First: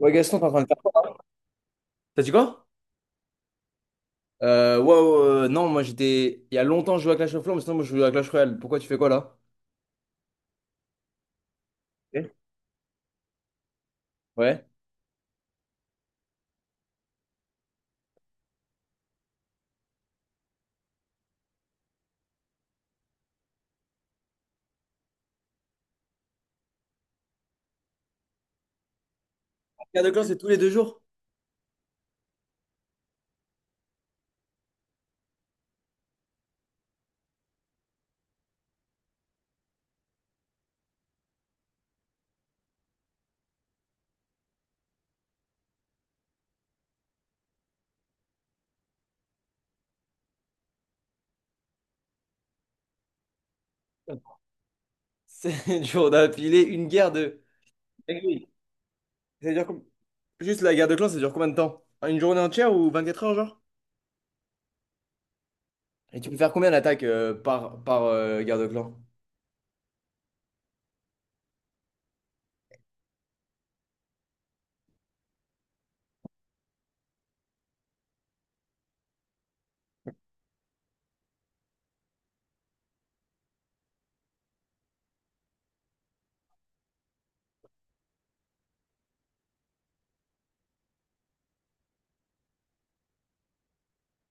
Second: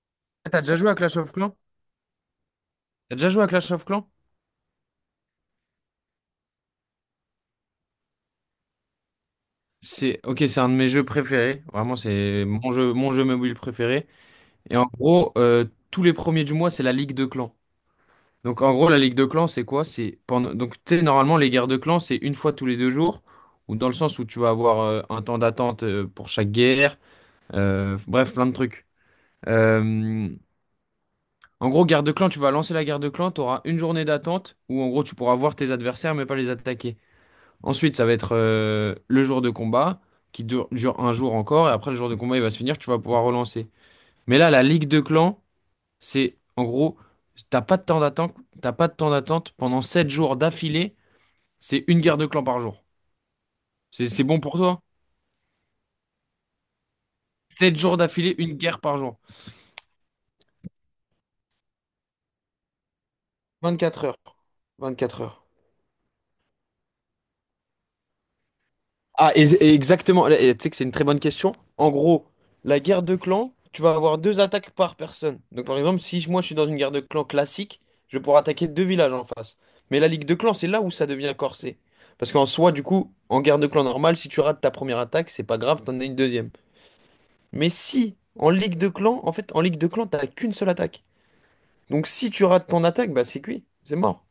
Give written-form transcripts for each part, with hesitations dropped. Ouais, Gaston, t'es Ah, en t'as train de déjà faire joué à quoi? Clash of Clans? T'as dit quoi? T'as déjà joué à Clash of Clans? Ouais, ouais, ouais, non, moi j'étais. Il y a longtemps, je jouais à Clash of Clans, mais sinon, moi je joue à Clash Royale. Pourquoi tu fais quoi là? C'est ok, c'est un de mes jeux préférés. Vraiment, Ok. c'est mon jeu mobile préféré. Ouais. Et en gros, tous les premiers du mois, c'est la Ligue de Clans. Donc en gros, la Ligue de Clans, c'est quoi? C'est pendant. Donc tu sais, normalement, les guerres de clans, c'est une fois tous les 2 jours, ou dans le sens où tu vas avoir un temps d'attente pour chaque guerre. Bref, plein de trucs. La guerre de clans, Euh, c'est tous les deux jours. En gros, guerre de clan, tu vas lancer la guerre de clan, tu auras une journée d'attente où en gros tu pourras voir tes adversaires mais pas les attaquer. Ensuite, ça va être le jour de combat qui dure un jour encore. Et après, le jour de combat, il va se finir. Tu vas pouvoir relancer. Mais là, la ligue de clans, c'est en gros, t'as pas de temps d'attente, t'as pas de temps d'attente pendant 7 jours d'affilée. C'est une guerre de clans par jour. C'est bon pour toi? C'est dur d'appeler une guerre de. 7 jours Eh d'affilée, oui. une guerre par jour. Ça dure com- juste la guerre de clans, ça dure combien de temps? Une journée entière ou 24 heures, genre? 24 heures. 24 heures. Et tu peux faire combien d'attaques par, par guerre de clan? Ah, et exactement. Et tu sais que c'est une très bonne question. En gros, la guerre de clan, tu vas avoir deux attaques par personne. Donc, par exemple, si moi je suis dans une guerre de clan classique, je vais pouvoir attaquer deux villages en face. Mais la ligue de clan, c'est là où ça devient corsé. Parce qu'en soi, du coup, en guerre de clan normale, si tu rates ta première attaque, c'est pas grave, t'en as une deuxième. Mais si, en ligue de clan, en fait, en ligue de clan, t'as qu'une seule attaque. Donc, si tu rates ton attaque, bah c'est cuit, c'est mort.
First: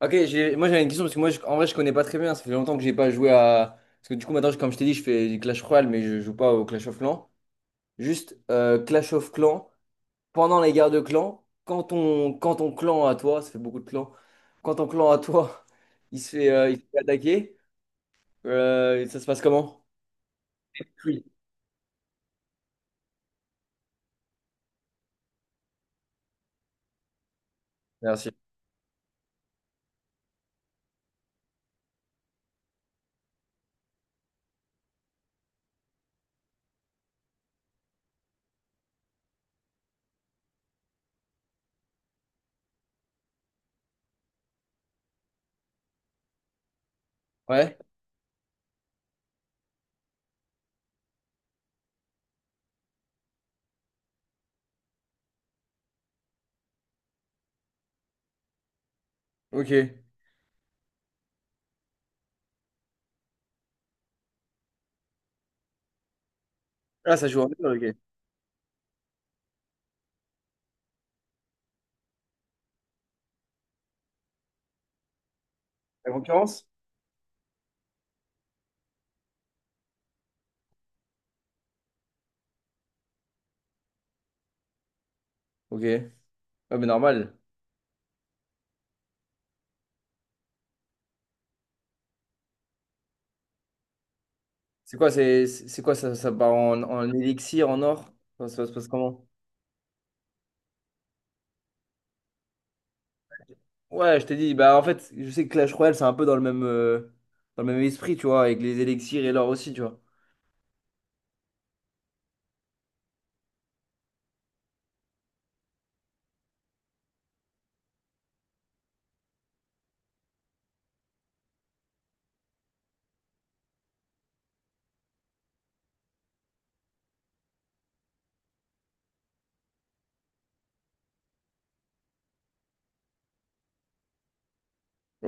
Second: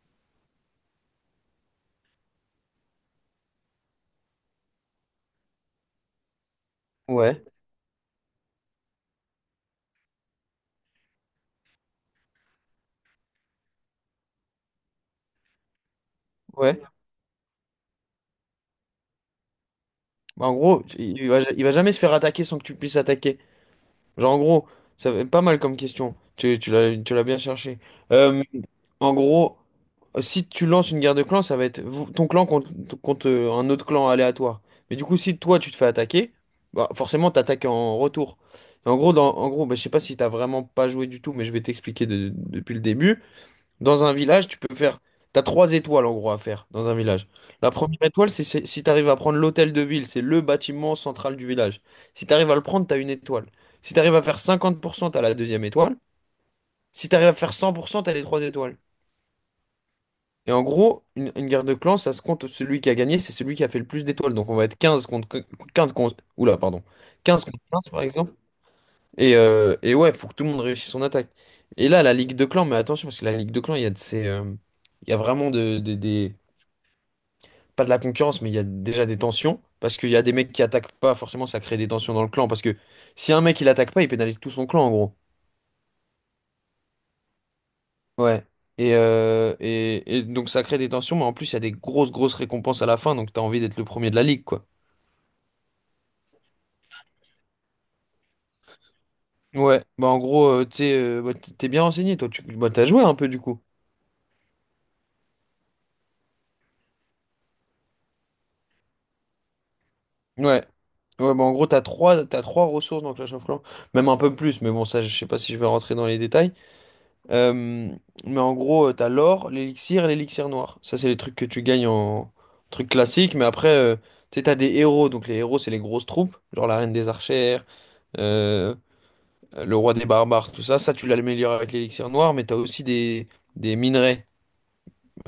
Ok, j'ai- moi j'avais une question parce que moi je- en vrai je connais pas très bien, ça fait longtemps que j'ai pas joué à. Parce que du coup maintenant, je- comme je t'ai dit, je fais du Clash Royale mais je joue pas au Clash of Clans. Ouais, Juste Clash of Clans, pendant les guerres de clans, quand ton clan à toi, ça fait beaucoup de clans, quand ton clan à toi, il ouais. se fait attaquer, ça se passe comment? Bah, en gros, Oui. Il va jamais se faire attaquer sans que tu puisses attaquer. Genre, en gros, ça fait pas mal comme question. Tu l'as bien cherché. Merci. Euh, En gros, si tu lances une guerre de clans, ça va être ton clan contre, contre un autre clan aléatoire. Mais du coup, si toi, tu te fais attaquer, bah, forcément, t'attaques en retour. Et en gros, en gros bah, je sais pas si t'as vraiment pas joué du tout, mais je vais t'expliquer depuis le début. Dans un village, tu peux faire. T'as trois étoiles en gros à faire dans un village. La Ouais, première étoile, si t'arrives à prendre l'hôtel de ville, c'est le bâtiment central du village. Si t'arrives à le prendre, t'as une étoile. Si t'arrives à faire 50%, t'as la deuxième étoile. Si t'arrives à faire 100%, t'as les trois étoiles. ok. Et en gros, une guerre de clans, ça se compte, celui qui a gagné, c'est celui qui a fait le plus d'étoiles. Donc on va être 15 contre 15 contre. Oula, pardon. Ah, ça joue 15 en deux, contre 15 ok. par exemple. Et ouais, faut que tout le monde réussisse son attaque. Et là, la ligue de clans, mais attention, parce que la ligue de clans, il y a de ces. Il y a vraiment de- La des concurrence? pas de la concurrence, mais il y a déjà des tensions. Parce qu'il y a des mecs qui attaquent pas, forcément, ça crée des tensions dans le clan. Parce que si un mec il attaque pas, il pénalise tout son clan, en gros. Ok. Ouais, mais normal. Ouais. Et donc ça crée des tensions, mais en plus il y a des grosses, grosses récompenses à la fin, donc t'as envie d'être le premier de la ligue, quoi. C'est quoi, c'est quoi ça, ça part en, en élixir, en or? Ça se passe comment? Ouais, bah en gros, tu sais, bah, t'es bien renseigné, toi, tu bah, t'as joué un peu du coup. Ouais, je t'ai dit, bah en fait, je sais que Clash Royale, c'est un peu dans le même esprit, tu vois, avec les élixirs et l'or aussi, tu vois. Ouais. Ouais, bah en gros, t'as trois ressources dans Clash of Clans, même un peu plus, mais bon, ça, je sais pas si je vais rentrer dans les détails. Euh, mais en gros, t'as l'or, l'élixir et l'élixir noir. Ça, c'est les trucs que tu gagnes en trucs classiques. Mais après, tu sais, t'as des héros. Donc, les héros, c'est les grosses troupes. Genre la reine des archères, euh, le roi des barbares, tout ça. Ça, tu l'améliores avec l'élixir noir. Mais t'as aussi des minerais.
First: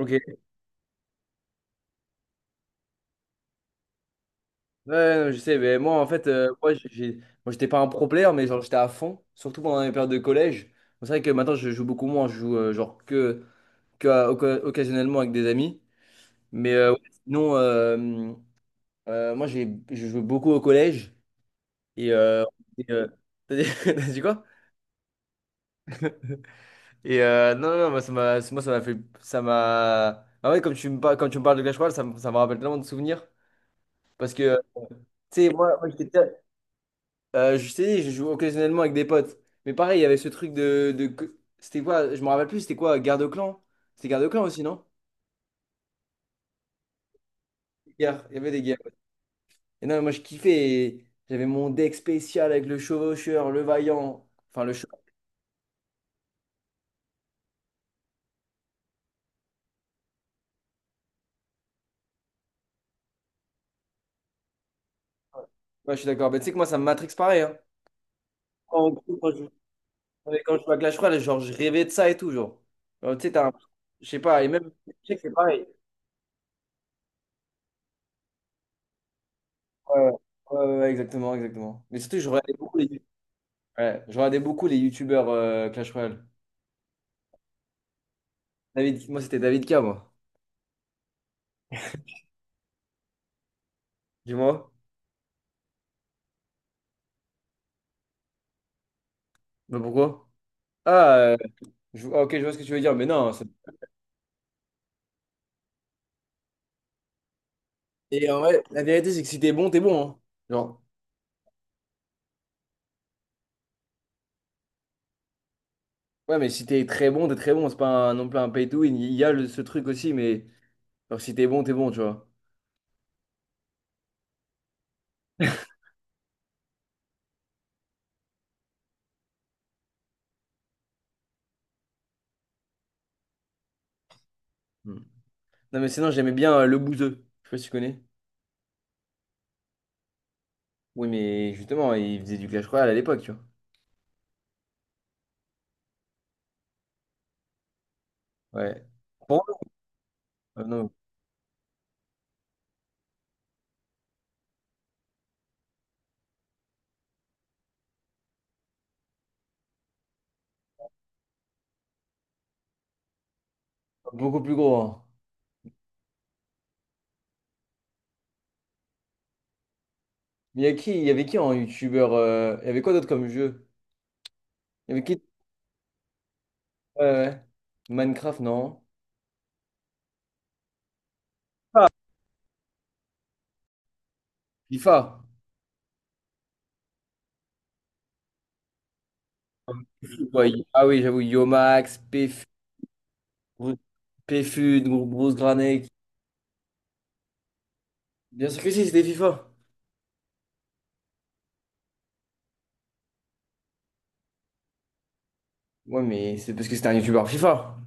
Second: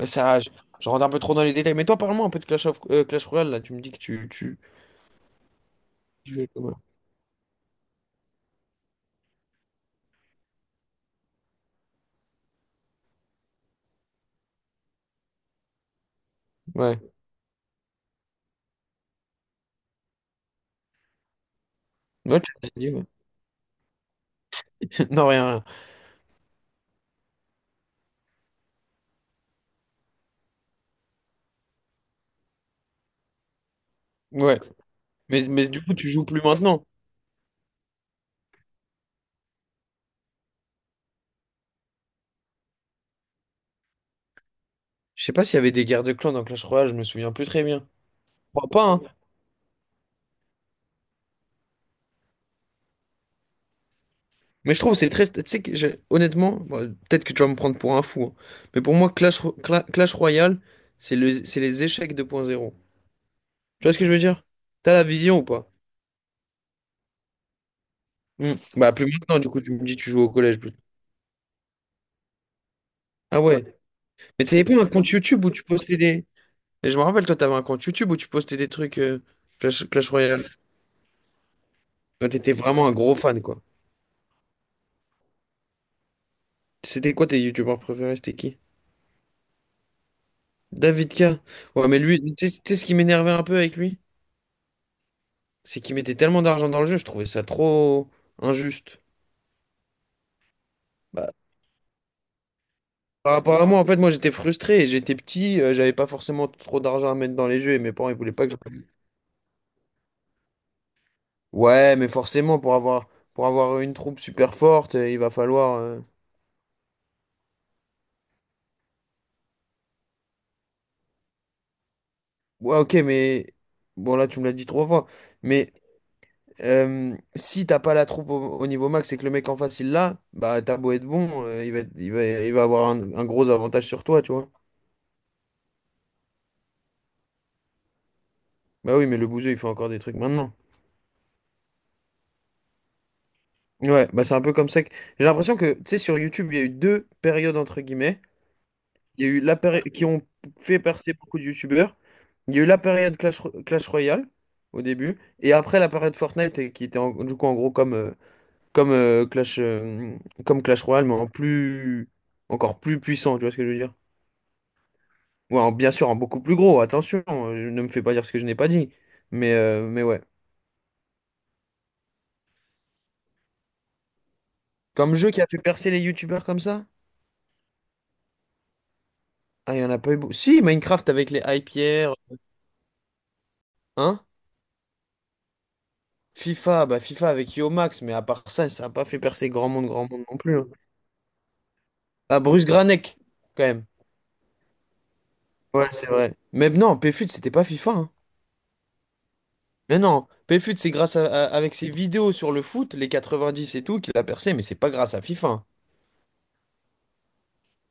Mais ça, je rentre un peu trop dans les détails. Mais toi, parle-moi un peu de Clash Royale. Là, tu me dis que tu, tu, Ouais, non, je sais, mais moi en fait, tu jouais. J'ai- moi, j'étais pas un pro player, mais genre j'étais à fond, surtout pendant les périodes de collège. C'est vrai que maintenant je joue beaucoup moins, je joue que à- oca- occasionnellement avec des amis. Mais ouais, Ouais. sinon, moi j'ai, je joue beaucoup au collège. Et, Ouais, tu l'as et, dit, ouais. euh, t'as dit quoi? Non, rien, rien. Et non, non, non, moi, ça m'a fait, ça m'a. Ah ouais, parles comme tu me parles de Clash Royale, ça me rappelle tellement de souvenirs. Parce que, Ouais. tu Mais, sais, mais moi, du moi, coup, j'étais tu joues plus maintenant. Je t'ai dit, je joue occasionnellement avec des potes. Mais pareil, il y avait ce truc de... que- c'était quoi? Je me rappelle plus, c'était quoi? Garde de clan? C'était garde de clan aussi, non? Je sais pas s'il y avait des guerres de clans dans Clash Royale. Je me souviens plus très bien. Guerre, il y avait des Crois guerres. pas, Ouais. hein. Et non, moi je kiffais. Et j'avais mon deck spécial avec le chevaucheur, le vaillant. Enfin, le Mais je trouve que chevaucheur, c'est très. Tu sais que honnêtement, bon, peut-être que tu vas me prendre pour un fou, hein. Mais pour moi, Clash Royale, c'est les échecs 2.0. Tu vois ce que je veux dire? T'as la vision ou pas? ouais, je suis d'accord. Mais tu sais que moi, ça me matrix pareil, hein. Hmm. En Bah, gros, plus quand maintenant, je, du coup, tu me dis que tu joues au ouais, quand collège. je joue Plus. à Clash Royale, genre, je rêvais de ça et tout, genre. Alors, tu sais, Ah t'as un- ouais. je sais pas, Mais et t'avais même... pas un Je compte sais que c'est YouTube où tu pareil. postais des. Et je me rappelle, toi, t'avais un compte YouTube où tu postais des trucs Ouais, Clash Royale. ouais, ouais, ouais, exactement, exactement. Mais surtout, Toi, je t'étais regardais beaucoup vraiment un les... gros fan, quoi. Ouais, je regardais beaucoup les youtubeurs Clash Royale. C'était quoi tes youtubeurs préférés? C'était qui? David, moi c'était David K, moi. David K. Ouais, mais lui, tu sais ce qui m'énervait un peu avec lui? Dis-moi. C'est qu'ils mettaient tellement d'argent dans le jeu, je trouvais ça trop injuste. Mais pourquoi? Ah, Bah, je- ah, ok, je vois ce que tu veux dire, mais non, par c'est- rapport à moi, en fait, moi j'étais frustré, j'étais petit, j'avais pas forcément trop d'argent à mettre dans les jeux et mes parents ils et voulaient en pas que. vrai, la vérité, c'est que si t'es bon, t'es bon, hein. Genre, Ouais, mais forcément pour avoir une troupe super forte, il va falloir. Ouais, mais si t'es très bon, t'es très bon. C'est pas un, non plus un pay to win. Il y a le- ce truc aussi, mais genre, si t'es bon, t'es bon, tu vois. Ouais, ok, mais bon là tu me l'as dit trois fois, mais si t'as pas la troupe au niveau max et que le mec en face il l'a, bah t'as beau être bon, il va être- il va avoir un gros avantage sur toi, tu vois. Hmm. Non, mais sinon, j'aimais bien le bouseux. Je sais pas si tu connais. Bah oui, mais le bouseux il fait encore des trucs maintenant. Oui, mais justement, il faisait du Clash Royale à l'époque, tu vois. Ouais, bah c'est un peu comme ça que. J'ai l'impression que, tu sais, sur YouTube, il y a eu deux périodes, entre guillemets. Ouais. Il y a eu Pour moi, la période qui ont fait non, percer beaucoup de YouTubeurs. Il y a eu la période Clash Royale, au début. Et après, la période Fortnite, et qui était du coup, en gros, comme, euh, Clash, euh, comme Clash Royale, mais en plus. Encore plus puissant, tu vois ce que je veux dire? beaucoup plus gros, hein. Ouais, bien sûr, en beaucoup plus gros, attention, ne me fais pas dire ce que je n'ai pas dit. Mais ouais. Mais il y avait qui en youtubeur il y avait quoi d'autre comme jeu? Il y avait Comme qui? jeu qui a fait percer les YouTubeurs comme ça? Ouais, ouais, ouais. Minecraft, non. Ah, il y en a pas eu beaucoup. Si, Minecraft avec les hype pierres, hein? FIFA. FIFA, bah FIFA avec Yo Max, mais à part ça, ça n'a pas fait percer grand monde non Ouais, plus, hein. y- ah oui, j'avoue, Yomax, Ah, Pf, Bruce Granek, quand Bru- même. Pfud, Gru- Bruce Ouais, Granek. c'est vrai. Mais non, PFUT, c'était pas FIFA, hein. Bien sûr que si, c'était FIFA. Mais non, PFUT, c'est grâce à, avec ses vidéos sur le foot, les 90 et tout, qu'il a percé, mais c'est pas grâce à FIFA, hein. Ouais, mais c'est parce que c'était un youtubeur FIFA.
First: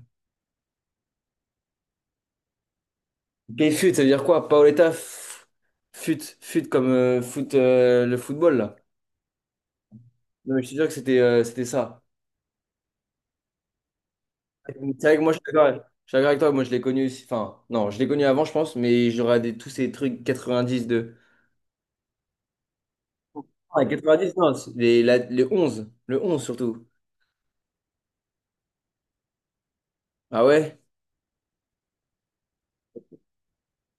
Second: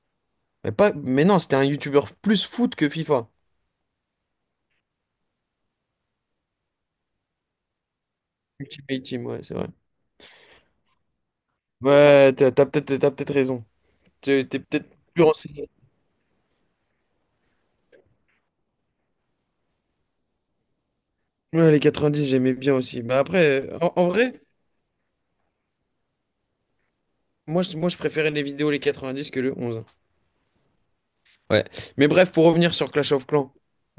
Mais non, c'était un YouTuber plus foot que FIFA. Pfud, ça veut dire quoi? Paoletta F- Fut, Fut comme foot, le football, là. Ultimate Team, ouais, c'est vrai. Non, mais je te jure que c'était c'était ça. Ouais, t'as peut-être raison. T'es C'est peut-être vrai que plus moi, renseigné. Je suis d'accord avec toi. Moi, je l'ai connu aussi. Enfin, non, je l'ai connu avant, je pense, mais j'aurais des- tous ces trucs 90 de. Ouais, les 90 j'aimais bien aussi. Bah après, Ah, en 90, vrai, non, c'est les, la- les 11. Le 11, surtout. moi je préférais les vidéos les 90 que le 11, hein. Ah ouais? Ouais. Mais bref, pour revenir sur Clash of Clans,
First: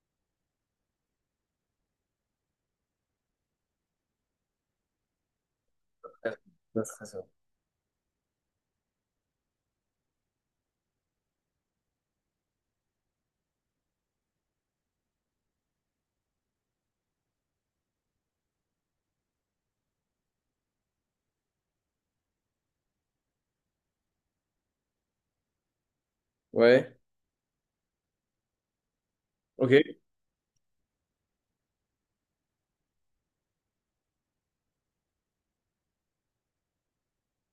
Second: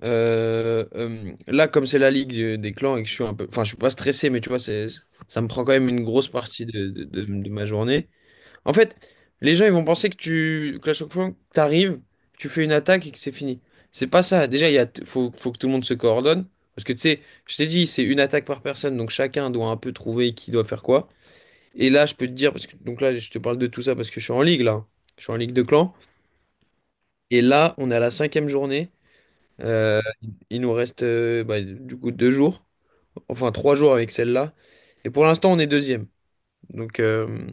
là, comme c'est la ligue des clans et que je suis un peu. Enfin, je suis pas stressé, mais tu vois, ça me prend quand même une grosse Ouais. partie Ça de, serait ça. De ma journée. En fait, les gens, ils vont penser que tu. Clash of Clans, t'arrives, tu fais une attaque et que c'est fini. C'est pas ça. Déjà, il y a, faut, faut que tout le monde se coordonne. Parce que tu sais, je t'ai dit, c'est une attaque par personne, donc chacun doit un peu trouver qui doit faire quoi. Et là, je peux te dire, parce que donc là, je te parle de tout ça parce que je suis en ligue, là. Je suis en ligue de clans. Ouais. Et là, on est à la cinquième journée. Ok. Euh, il nous reste bah, du coup 2 jours, enfin 3 jours avec celle-là. Et pour l'instant, on est deuxième. Donc, euh,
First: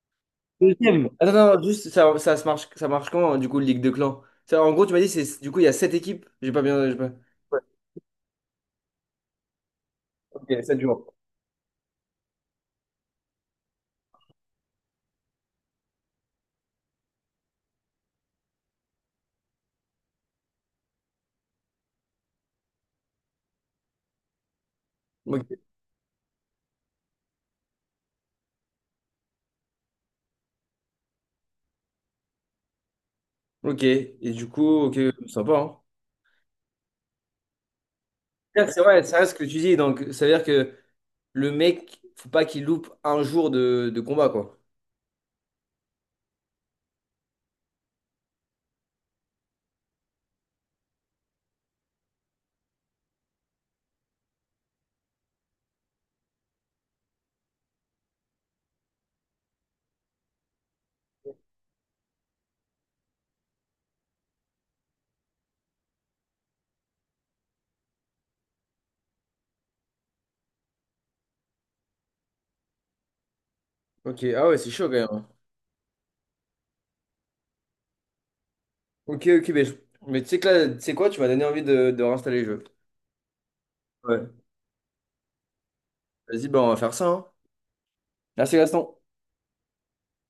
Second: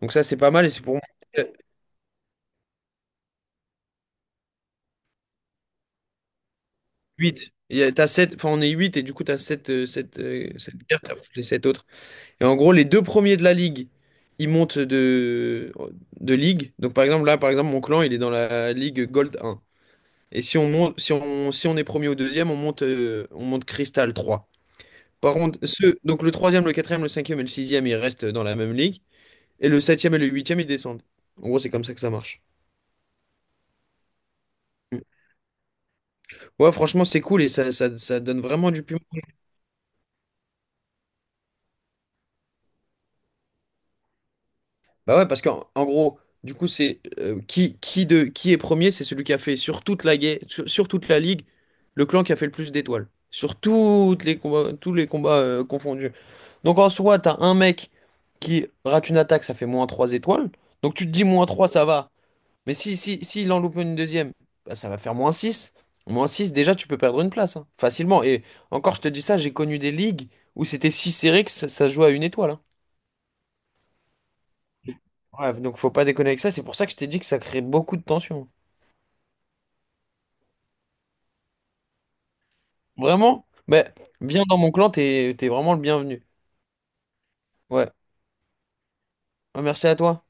donc ça, c'est pas mal. Et c'est pour moi Deuxième. Attends, non, non, juste, ça marche comment du coup, Ligue de clans? Ça, en gros, tu m'as dit, c'est, du coup, il y a sept équipes. J'ai pas bien. J'ai pas- 8. ouais, T'as sept, enfin, on est 8 et du coup, tu as 7 sept ok, sept jours. cartes après les sept autres. Et en gros, les deux premiers de la ligue, ils montent de ligue. Donc par exemple, là, par exemple, mon clan, il est dans la ligue Gold 1. Et si on monte, si on est premier ou deuxième, on monte Crystal 3. Par contre, Ok. Donc le troisième, le quatrième, le cinquième et le sixième, ils restent dans la même ligue. Et le septième et le huitième, ils descendent. En gros, c'est comme ça que ça marche. Ok. Et du coup, ok, Mm. sympa, hein. Ouais, franchement, c'est cool et ça, donne vraiment C'est du piment. vrai, ça reste ce que tu dis. Donc, ça veut dire que le mec, faut pas qu'il loupe un jour de combat, quoi. Bah ouais, parce qu'en en gros, du coup, c'est qui est premier, c'est celui qui a fait sur toute sur toute la ligue le clan qui a fait le plus d'étoiles. Sur toutes les combats, tous les combats confondus. Donc en soi, t'as un mec qui rate une attaque, ça fait moins 3 étoiles. Donc tu te dis moins 3, ça va. Mais si il en loupe une deuxième, bah, ça va faire moins six. Moins six, déjà, tu peux perdre une place, hein, facilement. Et encore, je te dis ça, j'ai connu des ligues où c'était si serré que ça se jouait à une étoile, hein. Ok, ah ouais, c'est chaud quand même, hein. Ouais, donc faut pas déconner avec ça. C'est pour ça que je t'ai dit que ça crée beaucoup de tension. Ok, ok, mais, je- mais tu sais que là, tu sais quoi, tu m'as donné envie de réinstaller le jeu. Vraiment? Mais Ouais. viens dans mon clan, t'es vraiment le bienvenu. Vas-y, bah, on va faire ça, hein. Ouais. Merci, Gaston. Ouais, merci à toi.